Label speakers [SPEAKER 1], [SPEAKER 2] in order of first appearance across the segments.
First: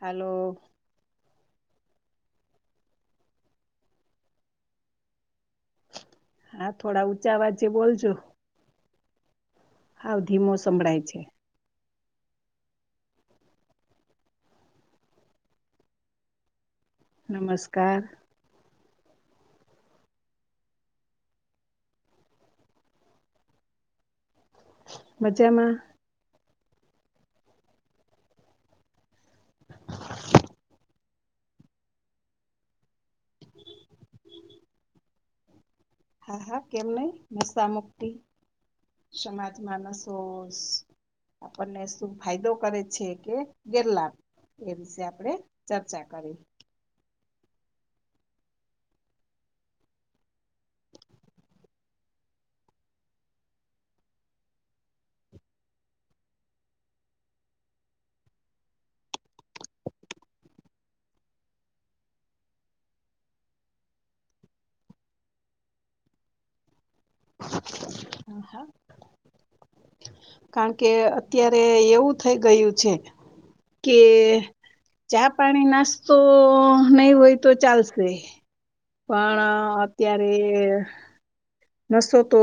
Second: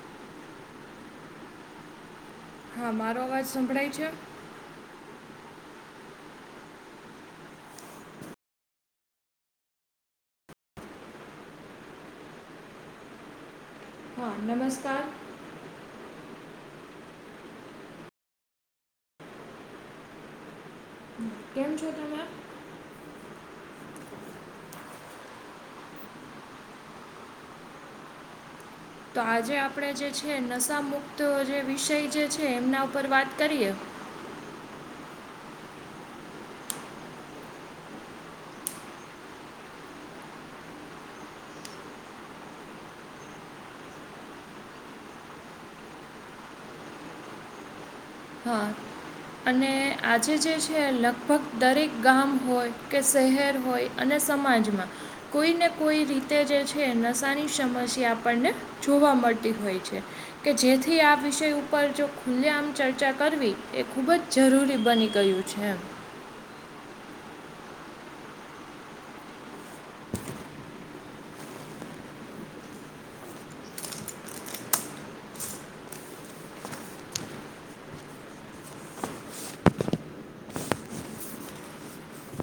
[SPEAKER 1] હાલો
[SPEAKER 2] હા મારો અવાજ સંભળાય છે?
[SPEAKER 1] હા થોડા ઊંચા અવજે બોલ જો? હાવ ધીમો સંભળાય છે.
[SPEAKER 2] હા નમસ્કાર.
[SPEAKER 1] નમસ્કાર
[SPEAKER 2] કેમ છો તમે?
[SPEAKER 1] મજામાં.
[SPEAKER 2] તો આજે આપણે જે છે નશા મુુક્ત જે વિષય જે છે એમના ઉપર વાત કરીએ.
[SPEAKER 1] હા, હા કેમ નહીં. નશા મુક્તિ. સમાજમાં નશોસ આપણને શું ફાયદો કરે છે કે ગેરલાભ. એ વિશે આપણે ચર્ચા કરી
[SPEAKER 2] હા. અને આજે જે છે લગભગ દરેક ગામ હોય, કે શહેર હોય અને સમાજમાં કોઈને કોઈ રીતે જે છે નશાની સમસ્યા આપણને જોવા મળતી હોય છે, કે જેથી આ વિષય ઉપર જો ખુલ્લે આમ ચર્ચા કરવી એ ખૂબ જ જરૂરી બની ગયું છે એમ.
[SPEAKER 1] [inaudible] [inaudible] કારણ કે અત્યારે એવું થઇ ગયું છે કે ચા, પાણી, નાસ્તો નહીં હોય તો ચાલશે. પણ અત્યારે નશો તો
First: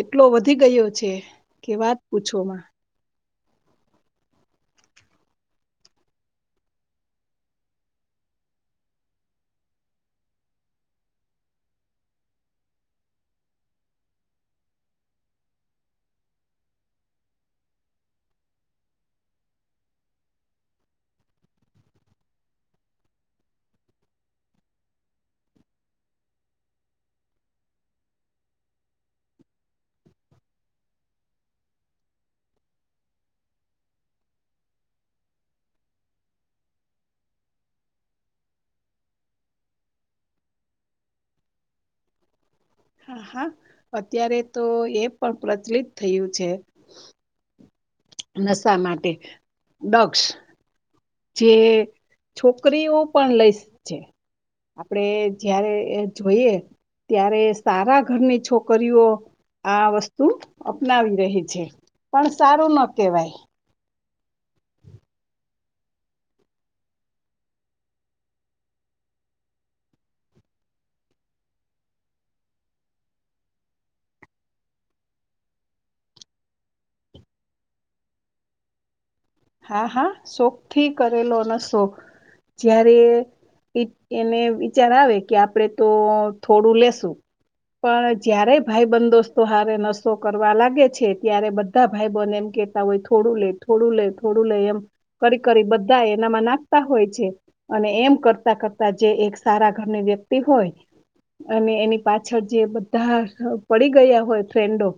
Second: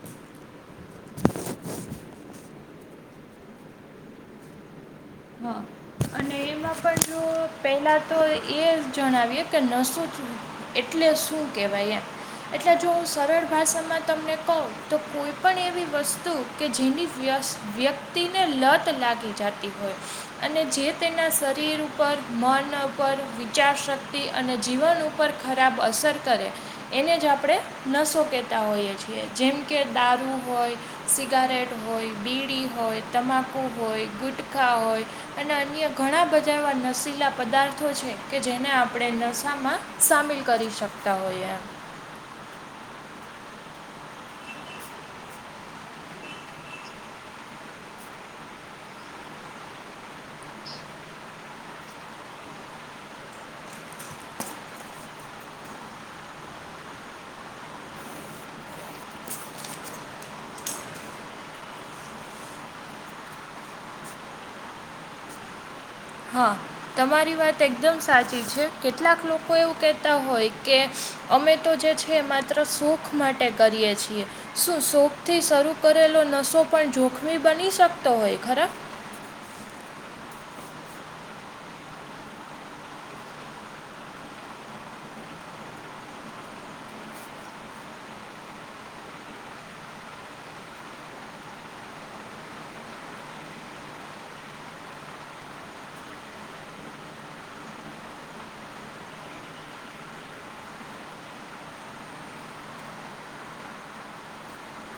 [SPEAKER 1] એટલો વધી ગયો છે કે વાત પૂછો માં.
[SPEAKER 2] હા. અન અને એમાં પણ જો પહેલા તો એ જણાવીએ કે નશો [unintelligible] એટલે શું કહેવાય એમ? એટલે જો હું સરળ ભાષામાં તમને કહું, તો કોઈ પણ એવી વસ્તુ કે જેની વ્યસ વ્યક્તિને લત લાગી જતી હોય. અને જે તેના શરીર ઉપર મન ઉપર વિચારશક્તિ અને જીવન ઉપર. ખરાબ અસર કરે. એને જ આપણે નસો કહેતા હોઈએ છીએ જેમ કે દારૂ હોય. સિગારેટ હોય બીડી હોય તમાકુ હોય ગુટખા હોય. અને અન્ય ઘણા બધા એવા નશીલા પદાર્થો છે કે જેને આપણે નસાામાં. સામેલ કરી શકતા હોઈએ એમ.
[SPEAKER 1] હા હા અત્યારે તો એ પણ પ્રચલિત થયું છે. નશા માટે ડગક્ષ. જે છોકરીઓ પણ લઈ છે. આપણેે જયારે જોઈએ ત્યારે સારા ઘરની છોકરીઓ. આ વસ્તુ અપનાવી રહી છે પણ સારું ન કેહેવાય.
[SPEAKER 2] હા તમારી વાત એકદમ સાચી છે કેટલાક લોકો એવું કહેતા હોય કે. અમે તો જે છે માત્ર સુખ માટે કરીએ છીએ. શું શોખથી શરૂ કરેલો નસો પણ જોખમી બની શકતો હોય ખરા.
[SPEAKER 1] હા હા શોખ થી કરેલો નશો જ્યારે. એને વિચાર આવે કે આપડે તો થોડું લેશું. પણ જયારે ભાઈ બંધો દોસ્તો હારે નશો કરવા લાગે છે ત્યારે બધા. ભાઈબન એમ કેતા હોય થોડું લે થોડું લે થોડું લે એમ. કરી કરી બધા એનામાં નાખતા હોય છે. અને એમ કરતા કરતા જે એક સારા ઘરની વ્યક્તિ હોય. અને એની પાછળ જે બધા પડી ગયા હોય ફ્રેન્ડો.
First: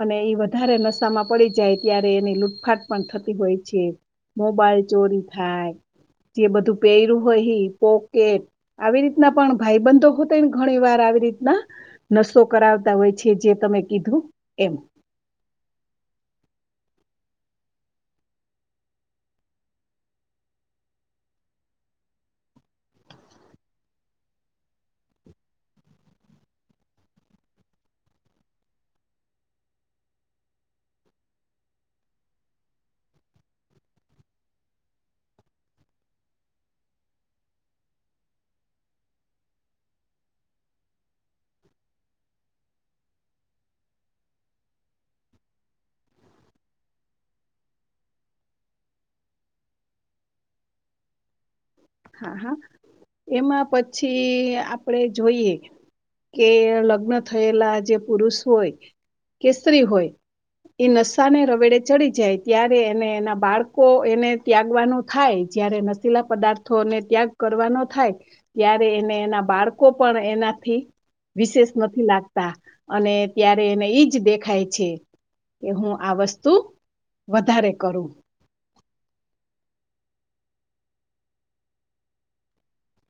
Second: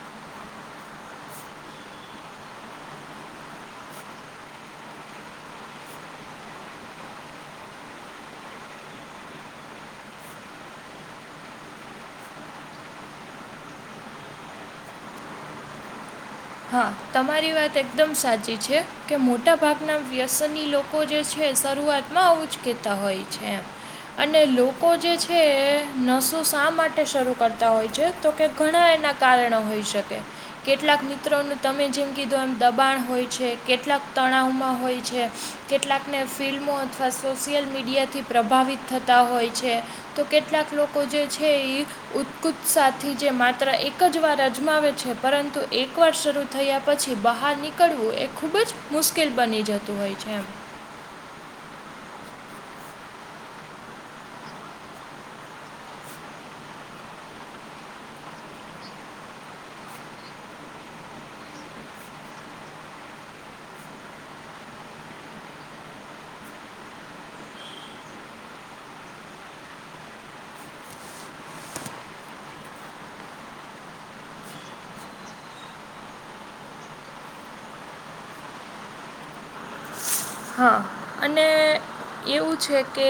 [SPEAKER 1] અને એ વધારે નશામાં પડી જાય ત્યારે એની લૂટફાટ પણ થતી હોય. મોબાઈલ ચોરી થાય જે બધું પહેરું હોય હી પોકેટ. આવી રીતના પણ ભાઈ બંધો હોતાને ઘણી વાર આવી રીતના. નસો કરાવતા હોય છે જે તમે કીધું એમ.
[SPEAKER 2] હા, તમારી વાત એકદમ સાચી છે કે મોટા ભાગના વ્યસની લોકો જે છે, શરૂઆતમાં આવું જ કેતા હોય છે અને લોકો જે છે નસો શા માટે શરૂ કરતા હોય છે તો કે ઘણા એના કારણો હોઈ શકે કેટલાક મિત્રોનું તમે જેમ કીધું એમ દબાણ હોય છે, કેટલાક તણાવમાં હોય છે કેટલાકને ફિલ્મો અથવા સોશિયલ મીડિયાથી પ્રભાવિત થતા હોય છે તો કેટલાક લોકો જે છે એઈ ઉત્કુત્સાથી જે માત્ર એક જ વાર અજમાવે છે પરંતુ એક એકવાર શરૂ થયા પછી બહાર નીકળવું એ ખૂબ જ મુશ્કેલ બની જતું હોય છે એમ
[SPEAKER 1] હા, હા, એમાં પછી આપડે જોઈએ કે લગ્ન થયેલા જે પુરુષ હોય કે સ્ત્રી હોય એ નશાને રવેડે ચડી જાય ત્યારે એને એના બાળકો એને ત્યાગવાનું થાય જય્યારે નશીલા પદાર્થ ને ત્યાગ કરવાનો થાય ત્યારે એને એના બાળકો પણ એનાથી વિશેષ નથી લાગતા અને ત્યારે એને ઈજ દેખાય છે. કે હું આ વસ્તુ વધારે કરું.
[SPEAKER 2] હા, અને એવું છે કે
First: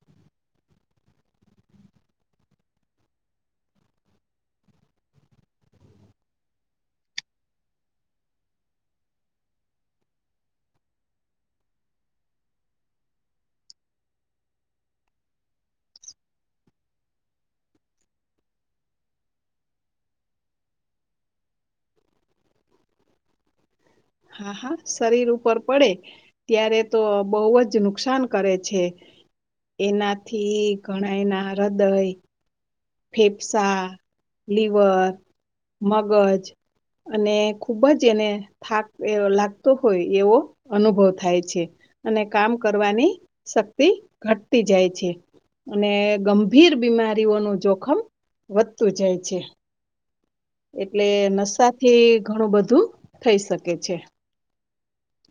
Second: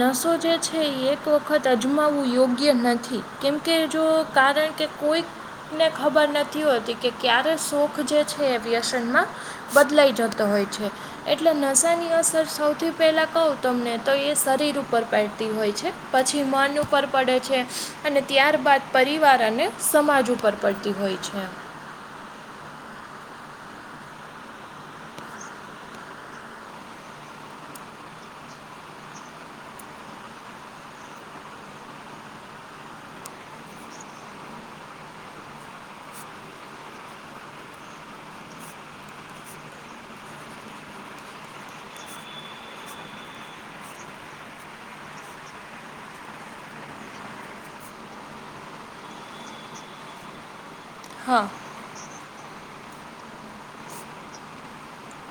[SPEAKER 2] નસો જે છે એ એક વખત અજમાવવું યોગ્ય નથી કેમકે જો કારણ કે કોઈકને ખબર નથી હોતી કે ક્યારે સોખ જે છે એ વ્યસનમાં બદલાઈ જતો હોય છે એટલે નશાની અસર સૌથી પહેલાં કહું તમને તો એ શરીર ઉપર પડતી હોય છે પછી મન ઉપર પડે છે અને ત્યારબાદ પરિવાર અને સમાજ ઉપર પડે પડતી હોય છે એમ.
[SPEAKER 1] હા, હા, શરીર ઉપર પડે ત્યારે તો બહુ જ નુકસાન કરે છે એનાથી ઘણાય ના હૃદય ફેફસા, લીવર, મગજ અને ખુબ જ એને થાક લાગતો હોય એવો અનુભવ થાય છે અને કામ કરવાની શક્તિ ઘટતી જાય છે, અને ગંભીર બીમારીઓનું જોખમ વધતું જાય છે એટલે
[SPEAKER 2] હા
[SPEAKER 1] નશાથી ઘણું બધું થઈ શકે છે.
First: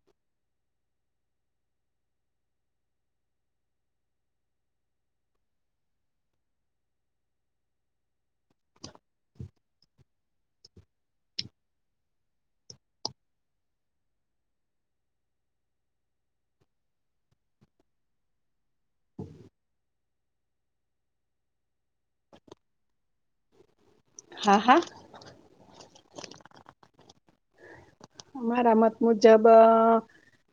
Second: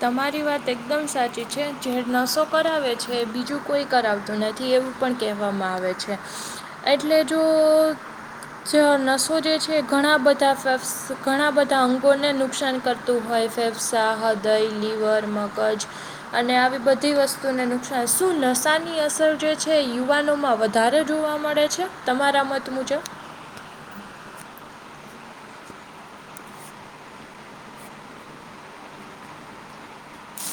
[SPEAKER 2] તમારી વાત એકદમ સાચી છે, જે નસો કરાવે છે બીજું કોઈ કરાવતું નથી એવું પણ કહેવામાં આવે છે, એટલે જો જે નસો જે છે ઘણાબધા, ઘણાબધા અંગોને નુકસાન કરતું હોય ફેફસા, હૃદય, લીવર, મગજ અને આવી બધી વસ્તુને નુકસાન, શું નશાની અસર જે છે યુવાનોમાં વધ વધારે જોવા મળે છે, તમારા મત મુજબ
[SPEAKER 1] હા, હા અમારા મત મુજબ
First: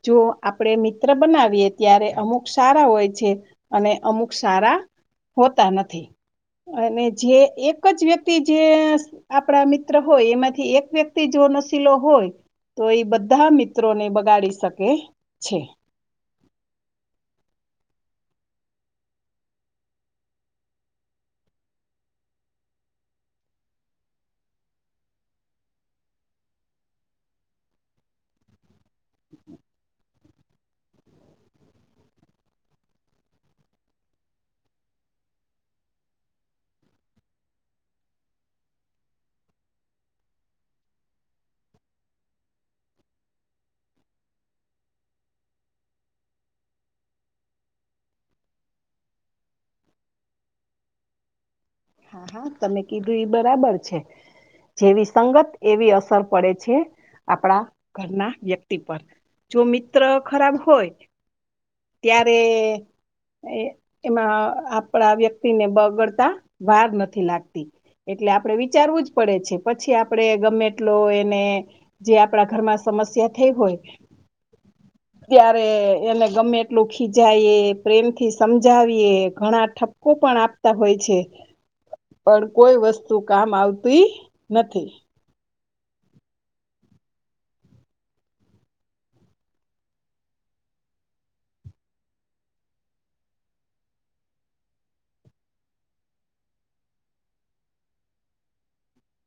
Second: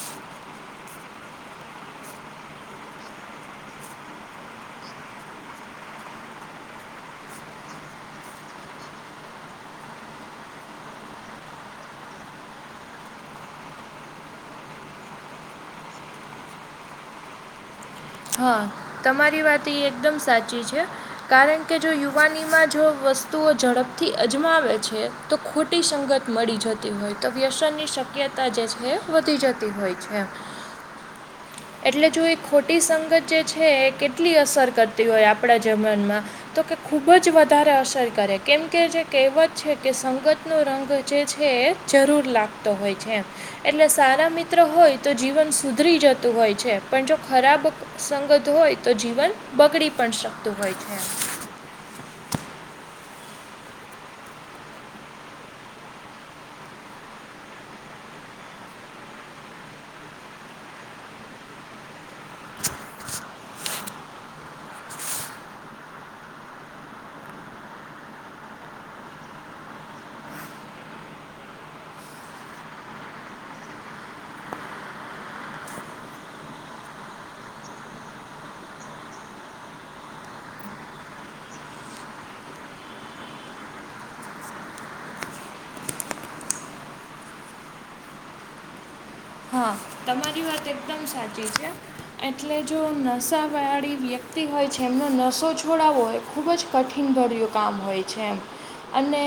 [SPEAKER 1] જો આપણે મિત્ર બનાવીએ ત્યારે અમુક સારા હોય છે અને અમુક સારા હોતા નથી. અને જે એક જ વ્યક્તિ જે આપણા મિત્ર હોય એમાંથી એક વ્યક્તિ જો નશીલો હોય તો એ બધા મિત્રોને બગાડી શકે છે.
[SPEAKER 2] હા, તમારી વાત ઈ એકદમ સાચી છે કારણ કે જો યુવાનીમાં જો વસ્તુઓ ઝડપથી અજમાવે છે તો ખોટી સંગત મળી જતી હોય તો વ્યસનની શક્યતા જે છે એ વધી જતી હોય છે.
[SPEAKER 1] [inaudible]
[SPEAKER 2] એટલે જો એક ખોટી સંગત જે છે એ કેટલી અસર કરતી હોય આપણા જીવનમાં. તો કે ખૂબ જ વધારે અસર કરે કેમ કે જે કહેવત છે કે સંગત રંગ જે છે જરૂર લાગતો હોય છે. એટલે સારા મિત્ર હોય તો જીવન સુધરી જતું હોય છે પણ જો ખરાબ સંગત હોય તો જીવન બગડી પણ શકતું હોય છે.
[SPEAKER 1] હા હા તમે કીધું એ બરાબર છે. જેવી સંગત એવી અસર પડે છે આપણા ઘરના વ્યક્તિ પર. જો મિત્ર ખરાબ હોય ત્યારે એમાં આપણા વ્યક્તિને બગડતા વાર નથી લાગતી. એટલે આપણે વિચારવું જ પડે છે પછી આપણે ગમે એટલો એને જે આપણા ઘરમાં સમસ્યા થઈ હોય ત્યારે એને ગમે એટલું ખીજાયે, પ્રેમથી સમજાવીએ ઘણા ઠપકો પણ આપ તા હોય છે. પણ કોઈ વસ્તુ કામ આવતી નથી.
[SPEAKER 2] હા તમારી વાત એકદમ સાચી છે. એટલે જો નશાવાળી વ્યક્તિ હોય છે એમનો નશો છોડાવવો હોય ખૂબ જ કઠિન ભર્યું કામ હોય છે. અને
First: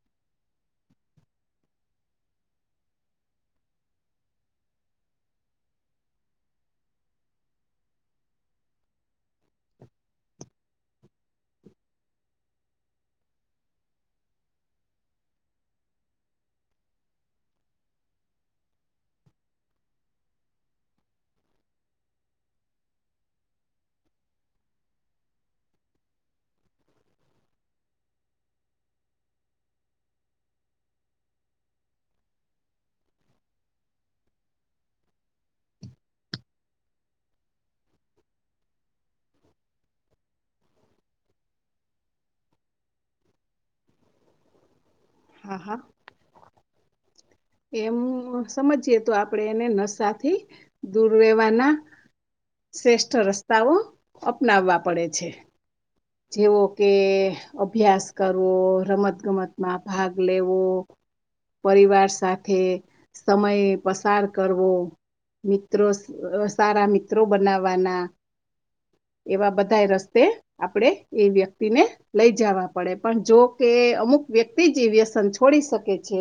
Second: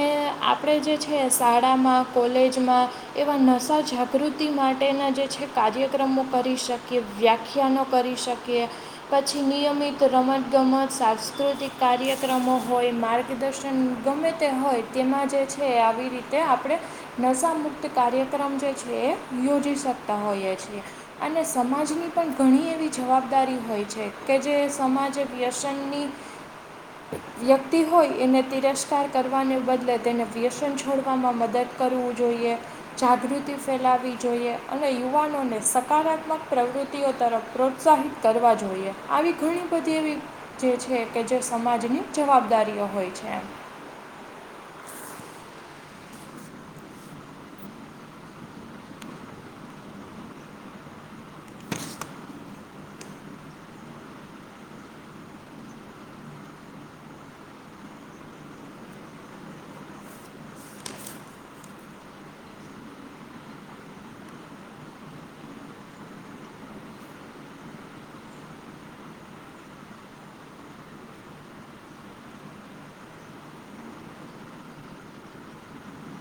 [SPEAKER 2] આપણે જે છે શાળામાં કોલેજમાં એવા નશા જાગૃતિ મા ટેના જે છે કાર્યક્રમો કરી શકીએ, વ્યાખ્યાનો કરી શકીએ પછી નિયમિત રમતગમત સાંસ્કૃતિક કાર્યક્રમો હોય મા ર્ગદર્શન ગમે તે હોય તેમાં જે છે આવી રીતે આપણે નશા મુક્ત કાર્યક્રમ જે છે એ યોજી શકતા હોઈએ છીએ. અને સમાજની પણ ઘણી એવી જવાબદારી હોય છે કે જે સમાજે વ્યસનની વ્યક્તિ હોય એને તિરસ્કાર કરવાને બદલે તેને વ્યસન છોડવામાં મદદ કરવું જોઈએ જાગૃતિ ફેલાવી જોઈએ. અને યુવાનોને સકારાત્મક પ્રવૃત્તિઓ તરફ પ્રોત્સાહિત કરવા જોઈએ. આવી ઘણી બધી એવી જે છે કે જે સમાજની જવાબદારીઓ હોય છે.
[SPEAKER 1] હા હા. એમ સમજીએ તો આપણે એને નશાથી દૂર રહેેવાના શ્રેષ્ઠ રસ્તાઓ અપનાવવા પડે છે. જેવો કે અભ્યાસ કરવો રમત ગમતમાં ભાગ લેવો પરિવાર સાથે સમય પસાર કરવો. મિત્રો સ અ સારા મિત્રો બનાવવાના એવા બધા રસ્તે આપણે એ વ્યક્તિને લઈ જવા પડે પણ જો કે અમુક વ્યક્તિ વ્યસન છોડી શકે છે.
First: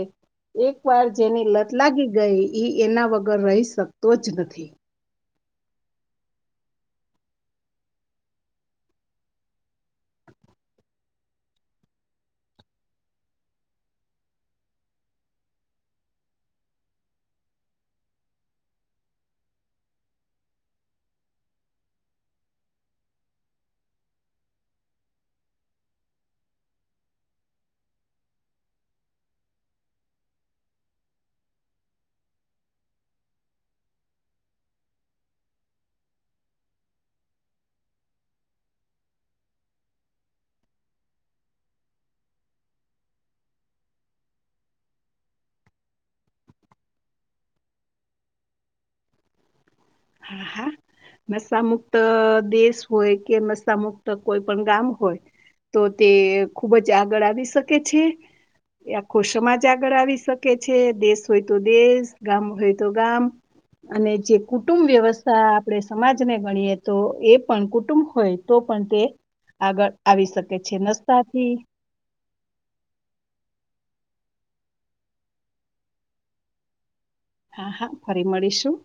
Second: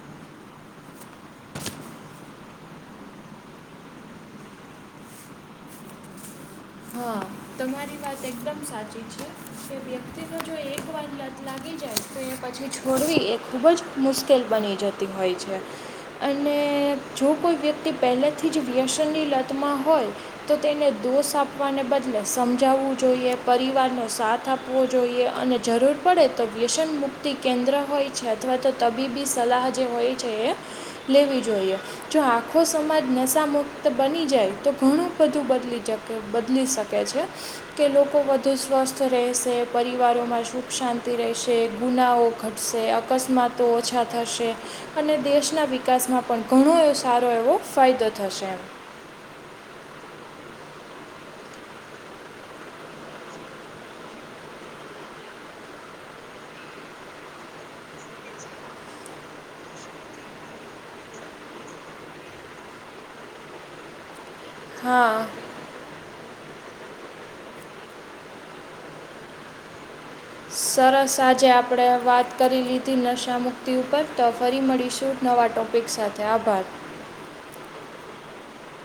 [SPEAKER 1] એક વાર જેની લત લાગી ગઈ એ એના વગર રહી શકતો જ નથી.
[SPEAKER 2] હા તમારી વાત એકદમ સાચી છે. વ્યક્તિને જો એક વાર લત લાગી જાય તો એ પછી છોડવી એ ખૂબ જ મુશ્કેલ બની જતી હોય છે. અને જો કોઈ વ્યક્તિ પહેલાથી જ વ્યસનની લતમાં હોય તો તેને દોષ આ પવાને બદલે સમજાવવું જોઈએ પરિવારનો સાથ આપવો જોઈએ અને જરૂર પડે તો વ્યસન મુક્તિ કેન્દ્ર હોય છે અથવા તો તબીબી સલાહ જે હોય છે એ લેવી જોઈએ. જો આખો સમાજ નશા મુક્ત બની જાય તો ઘણું બધું બદલી જકે બદલી શકે છે. કે લોકો વધુ સ્વસ્થ રહેશે પરિવારોમાં સુખ શાંતિ રહેશે ગુનાઓ ઘટ શે અકસ્માતો ઓછા થશે. અને દેશના વિકાસમાં પણ ઘણો એવો સારો એવો ફાયદો થશે એમ.
[SPEAKER 1] હા હા નશામુક્ત દેશ હોય કે નશામુક્ત કોઈ પણ ગામ હોય તો તે ખુબ જ આગળ આવી શકે છે. એ આખો સમાજ આગળ આવી શકે છે દેશ હોય તો દેશ ગામ હોય તો ગામ અને જે કુ ટુંબ
[SPEAKER 2] હા
[SPEAKER 1] વ્યવસ્થા આપણે સમાજને ગણીએ તો એ પણ કુટુંબ હોય તો પણ તે આગળ આવી શકે છે નસ્તાથી
[SPEAKER 2] આપડે વાત કરી લીધી નશા મુક્તિ ઉપર તો ફરી મળીશું નવા ટોપિક સાથે આભાર.
[SPEAKER 1] હા હા ફરી મળીશું.